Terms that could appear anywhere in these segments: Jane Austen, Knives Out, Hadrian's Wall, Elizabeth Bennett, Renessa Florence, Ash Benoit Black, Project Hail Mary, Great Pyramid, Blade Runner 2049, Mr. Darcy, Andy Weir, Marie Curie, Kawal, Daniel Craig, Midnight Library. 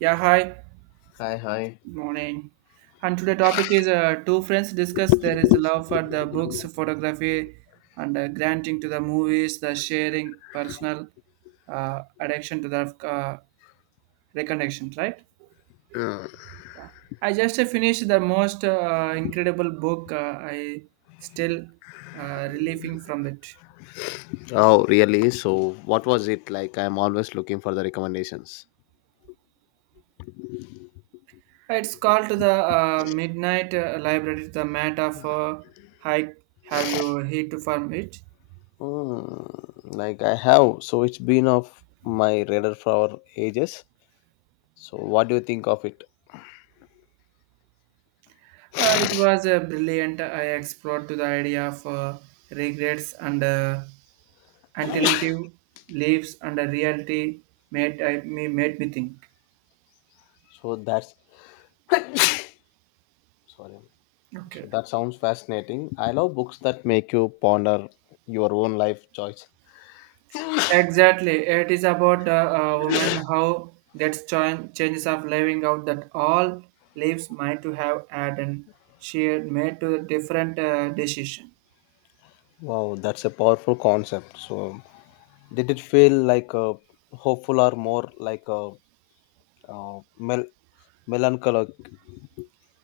Yeah, hi. Hi. Good morning. And today topic is two friends discuss there is love for the books, photography, and granting to the movies, the sharing, personal addiction to the uh, reconnection, right? Yeah. I just finished the most incredible book. I still relieving from it. Oh, really? So what was it like? I'm always looking for the recommendations. It's called to the Midnight Library, the Mat of Hike. Have you heard from it? Hmm, like I have, so it's been off my radar for ages. So what do you think of it? It was brilliant. I explored to the idea of regrets and alternative lives and the reality made, made me think. So that's sorry. Okay. So that sounds fascinating. I love books that make you ponder your own life choice. Exactly. It is about a woman how gets changes of living out that all lives might to have had and she had made to a different decision. Wow, that's a powerful concept. So did it feel like a hopeful or more like a, uh mel- melancholic?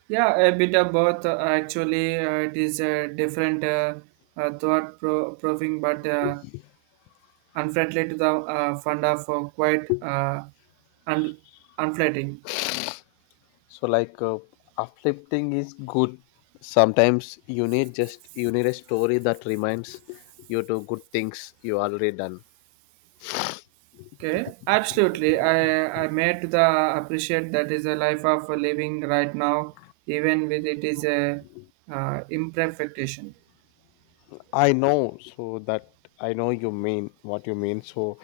Yeah, a bit of both. Actually, it is a different thought proving, but. Unfriendly to the fund of quite un- unflattering. So like uplifting is good. Sometimes you need a story that reminds you to good things you already done. Okay, absolutely. I made to the appreciate that is a life of living right now, even with it is a imperfection. I know so that I know you mean what you mean. So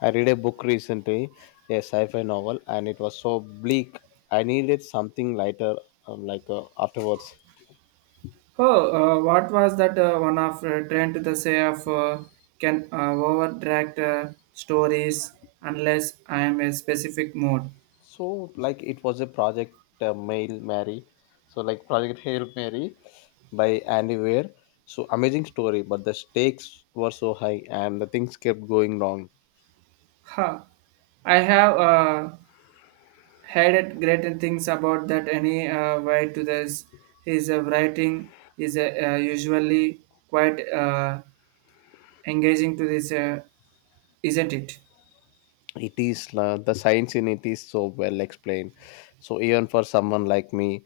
I read a book recently, a sci-fi novel, and it was so bleak. I needed something lighter, like afterwards. Oh, what was that one of trend to the say of can over uh, stories unless I am a specific mode. So, like, it was a project Mail Mary. So, like, Project Hail Mary by Andy Weir. So, amazing story, but the stakes were so high and the things kept going wrong. Ha! I have had it great things about that any way to this. His writing is usually quite engaging to this, isn't it? It is The science in it is so well explained. So, even for someone like me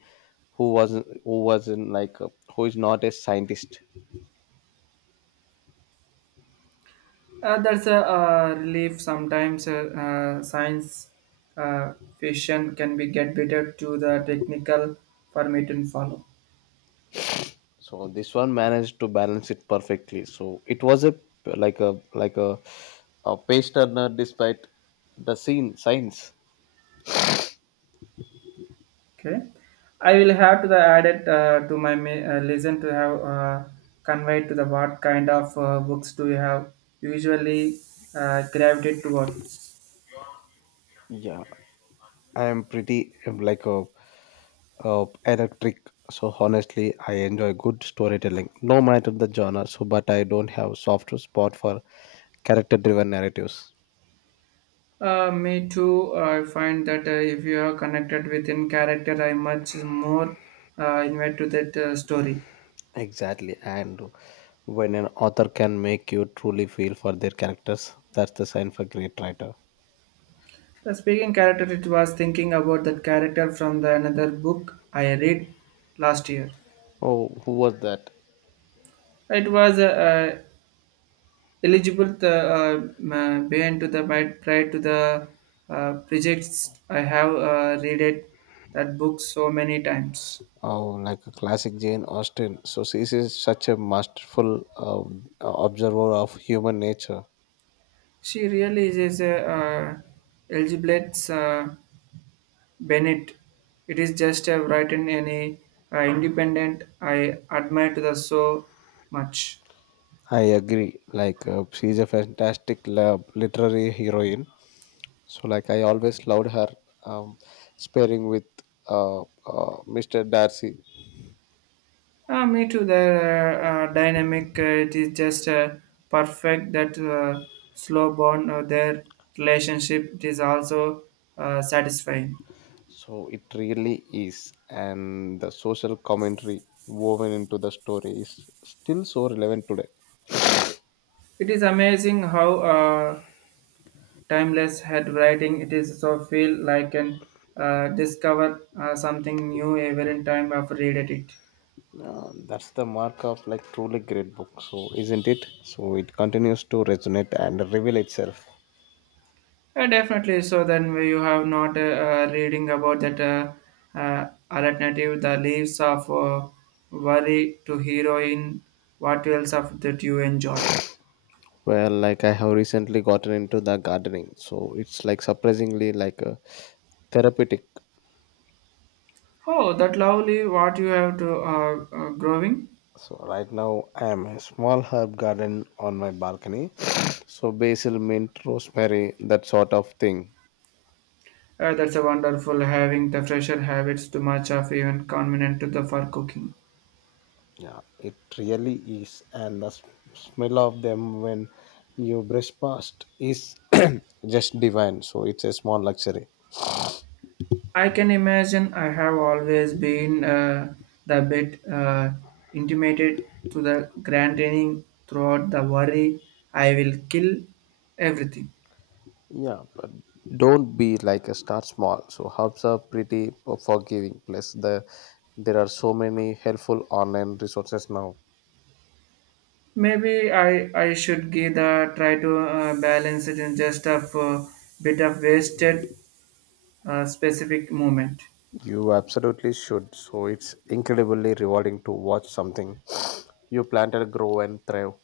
who wasn't like, who is not a scientist. That's a relief. Sometimes science uh, fiction can be get better to the technical format and follow. So this one managed to balance it perfectly. So it was a like a like a, a page turner despite the scene science. Okay, I will have to the add it to my listen to have conveyed to the what kind of books do you have usually gravitate towards. Yeah, I am pretty like a electric. So honestly, I enjoy good storytelling, no matter the genre. So, but I don't have soft spot for character-driven narratives. Me too. I find that if you are connected within character, I much more invite to that story. Exactly, and when an author can make you truly feel for their characters, that's the sign for great writer. The speaking character, it was thinking about that character from the another book I read last year. Oh, who was that? It was uh, eligible the beyond to the might prior to the projects I have read it that book so many times. Oh, like a classic Jane Austen. So she is such a masterful observer of human nature. She really is a Elizabeth Bennett. It is just a written and a independent. I admire to the so much. I agree. Like she's a fantastic literary heroine. So like I always loved her um, sparring with Mr. Darcy. Me too. The dynamic it is just perfect. That slow bond of their relationship it is also satisfying. So it really is, and the social commentary woven into the story is still so relevant today. It is amazing how uh, timeless head writing it is. So feel like and discover something new every time I've read it. That's the mark of like truly great book. So isn't it? So it continues to resonate and reveal itself. Yeah, definitely. So then you have not reading about that alternative, the leaves of worry to heroine. What else of that you enjoy? Well, like I have recently gotten into the gardening, so it's like surprisingly like a therapeutic. Oh, that lovely what you have to growing. So right now I am a small herb garden on my balcony. So basil, mint, rosemary, that sort of thing. That's a wonderful having the fresher habits too much of even convenient to the for cooking. Yeah, it really is, and smell of them when you brush past is just divine. So it's a small luxury. I can imagine I have always been the bit intimidated to the granting throughout the worry I will kill everything. Yeah, but don't be like a start small. So hubs are pretty forgiving. Plus, there are so many helpful online resources now. Maybe I should give the try to balance it in just a bit of wasted specific moment. You absolutely should. So it's incredibly rewarding to watch something you planted grow and thrive.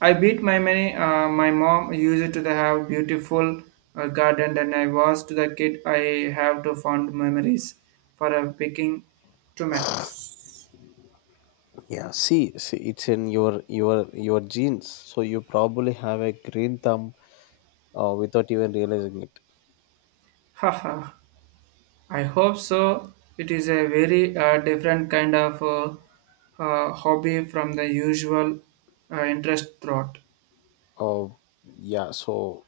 I beat my money. My mom used to the have beautiful garden, and I was to the kid. I have to fond memories for picking tomatoes. Yeah, see, it's in your genes. So you probably have a green thumb without even realizing it. Haha, I hope so. It is a very different kind of hobby from the usual interest thought. Uh, yeah. So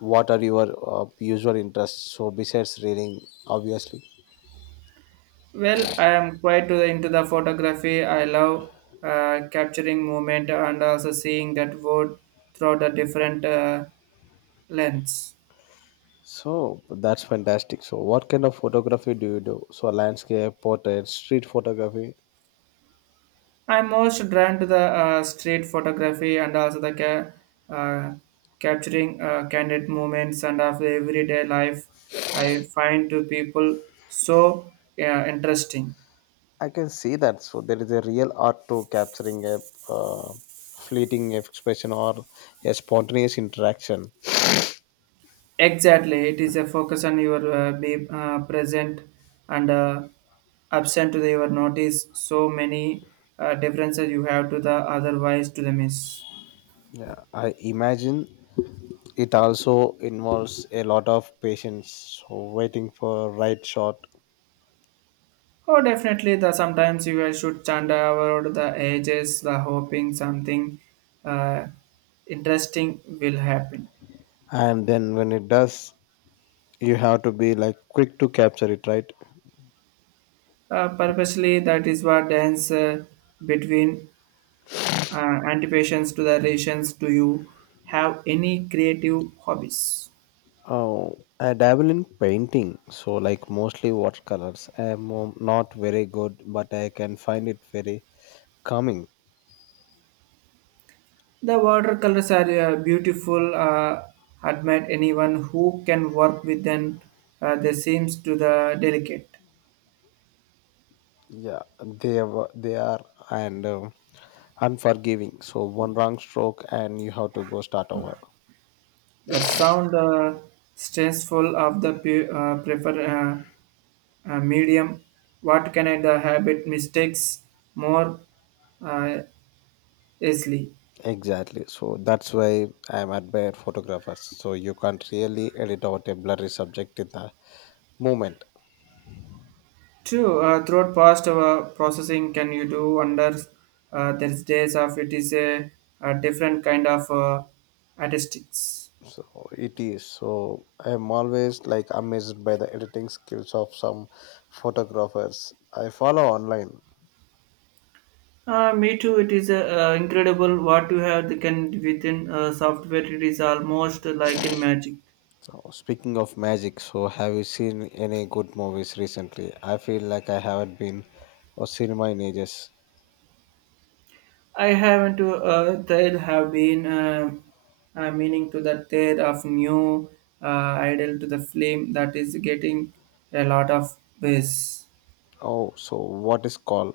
what are your usual interests? So besides reading, obviously. Well, I am quite into the photography. I love capturing movement and also seeing that world through the different lens. So that's fantastic. So what kind of photography do you do? So landscape, portrait, street photography. I'm most drawn to the street photography and also the capturing candid moments and of the everyday life. I find to people so interesting. I can see that. So there is a real art to capturing a uh, fleeting expression or a spontaneous interaction. Exactly, it is a focus on your be present and absent to the, your notice. So many differences you have to the otherwise to the miss. Yeah, I imagine it also involves a lot of patience, so waiting for right shot, Oh, definitely. The sometimes you guys should chant about the ages, the hoping something uh, interesting will happen. and then when it does, you have to be like quick to capture it, right? Purposely, that is what dance between anticipations to the relations. Do you have any creative hobbies? Oh, I dabble in painting, so like mostly watercolors. I'm not very good, but I can find it very calming. The watercolors are beautiful. Admire anyone who can work with them. They seems to the delicate. Yeah, they are and unforgiving. So one wrong stroke and you have to go start over. That sound stressful of the prefer medium. What can I the habit mistakes more uh, easily? Exactly. So that's why I'm admire photographers. So you can't really edit out a blurry subject in the moment. True. Throughout past processing, can you do under there's days of it is a different kind of artistics. So it is. So I'm always like amazed by the editing skills of some photographers I follow online. Me too. It is incredible what you have can within software. It is almost like in magic. So speaking of magic, so have you seen any good movies recently? I feel like I haven't been or cinema in ages. I haven't to there have been meaning to the there of new uh, idol to the flame that is getting a lot of buzz. Oh, so what is called?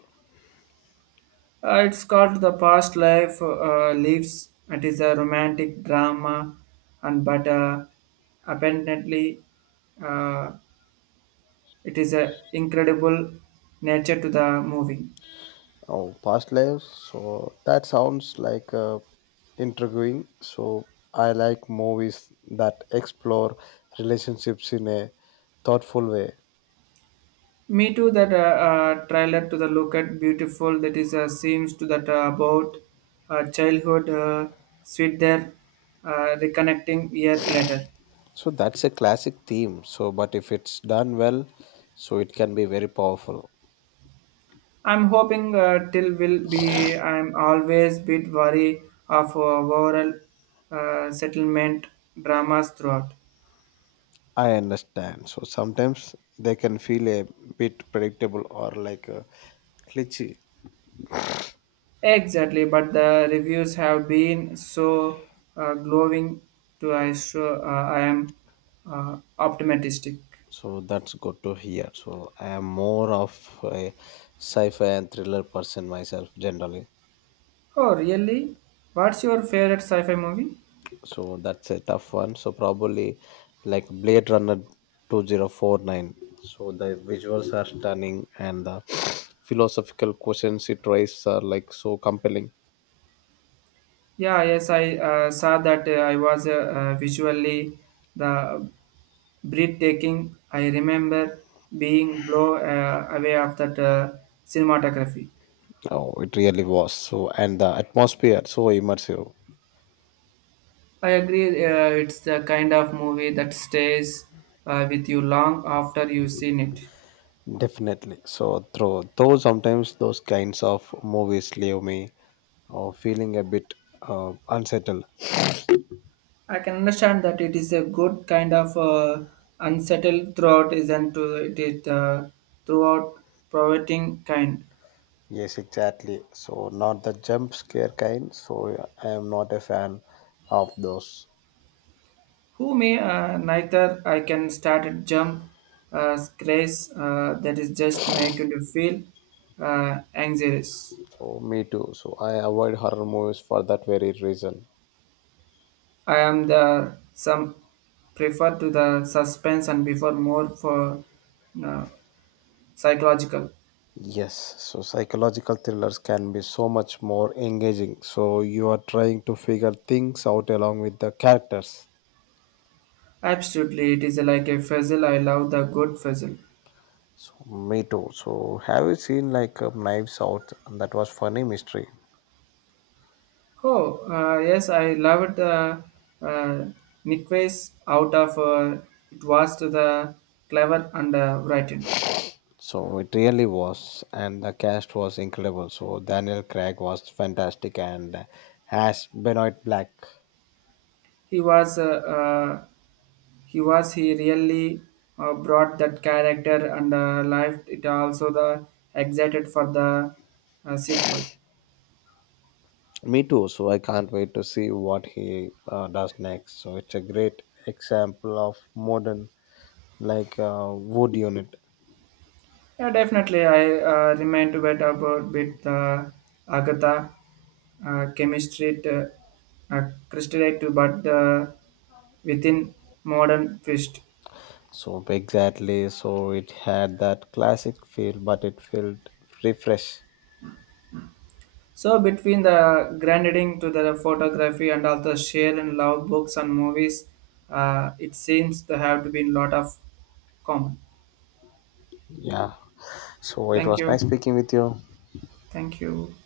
It's called the past life lives. It is a romantic drama, and but apparently, uh, it is a incredible nature to the movie. Oh, past lives. So that sounds like intriguing. So I like movies that explore relationships in a thoughtful way. Me too. That trailer to the look at beautiful. That is seems to that about childhood sweet there, reconnecting year later. So that's a classic theme. So, but if it's done well, so it can be very powerful. I'm hoping till will be. I'm always bit worry of overall settlement dramas throughout. I understand. So sometimes they can feel a bit predictable or like a glitchy. Exactly, but the reviews have been so glowing. To I sure I am optimistic. So that's good to hear. So I am more of a sci fi and thriller person myself generally. Oh, really? What's your favorite sci-fi movie? So that's a tough one. So probably like Blade Runner 2049. So the visuals are stunning and the philosophical questions it raises are like so compelling. Yeah, yes, I saw that. I was visually the breathtaking. I remember being blown away of that cinematography. Oh, it really was. So and the atmosphere so immersive. I agree. It's the kind of movie that stays with you long after you've seen it. Definitely. So though sometimes those kinds of movies leave me feeling a bit unsettled. I can understand that it is a good kind of unsettled throughout, isn't it? It is throughout provoking kind. Yes, exactly. So not the jump scare kind. So I am not a fan of those. Who may neither I can start a jump grace that is just making you feel anxious. So me too. So I avoid horror movies for that very reason. I am the some prefer to the suspense and before more for uh, psychological. Yes, so psychological thrillers can be so much more engaging. So you are trying to figure things out along with the characters. Absolutely, it is like a fizzle. I love the good fizzle. So me too. So have you seen like Knives Out? That was funny mystery. Oh, yes, I loved the uh, Nickways out of it was to the clever and writing. So it really was, and the cast was incredible. So Daniel Craig was fantastic, and Ash Benoit Black. He was uh, he really brought that character and life it also the excited for the sequel. Me too. So I can't wait to see what he does next. So it's a great example of modern, like wood unit. Yeah, definitely, I remain to wait about with Agatha chemistry to, uh, crystallite to but within modern twist. So exactly. So it had that classic feel, but it felt refresh. So between the granding to the photography and also share and love books and movies, it seems to have to be a lot of common. Yeah. So it Thank was you. nice speaking with you. Thank you.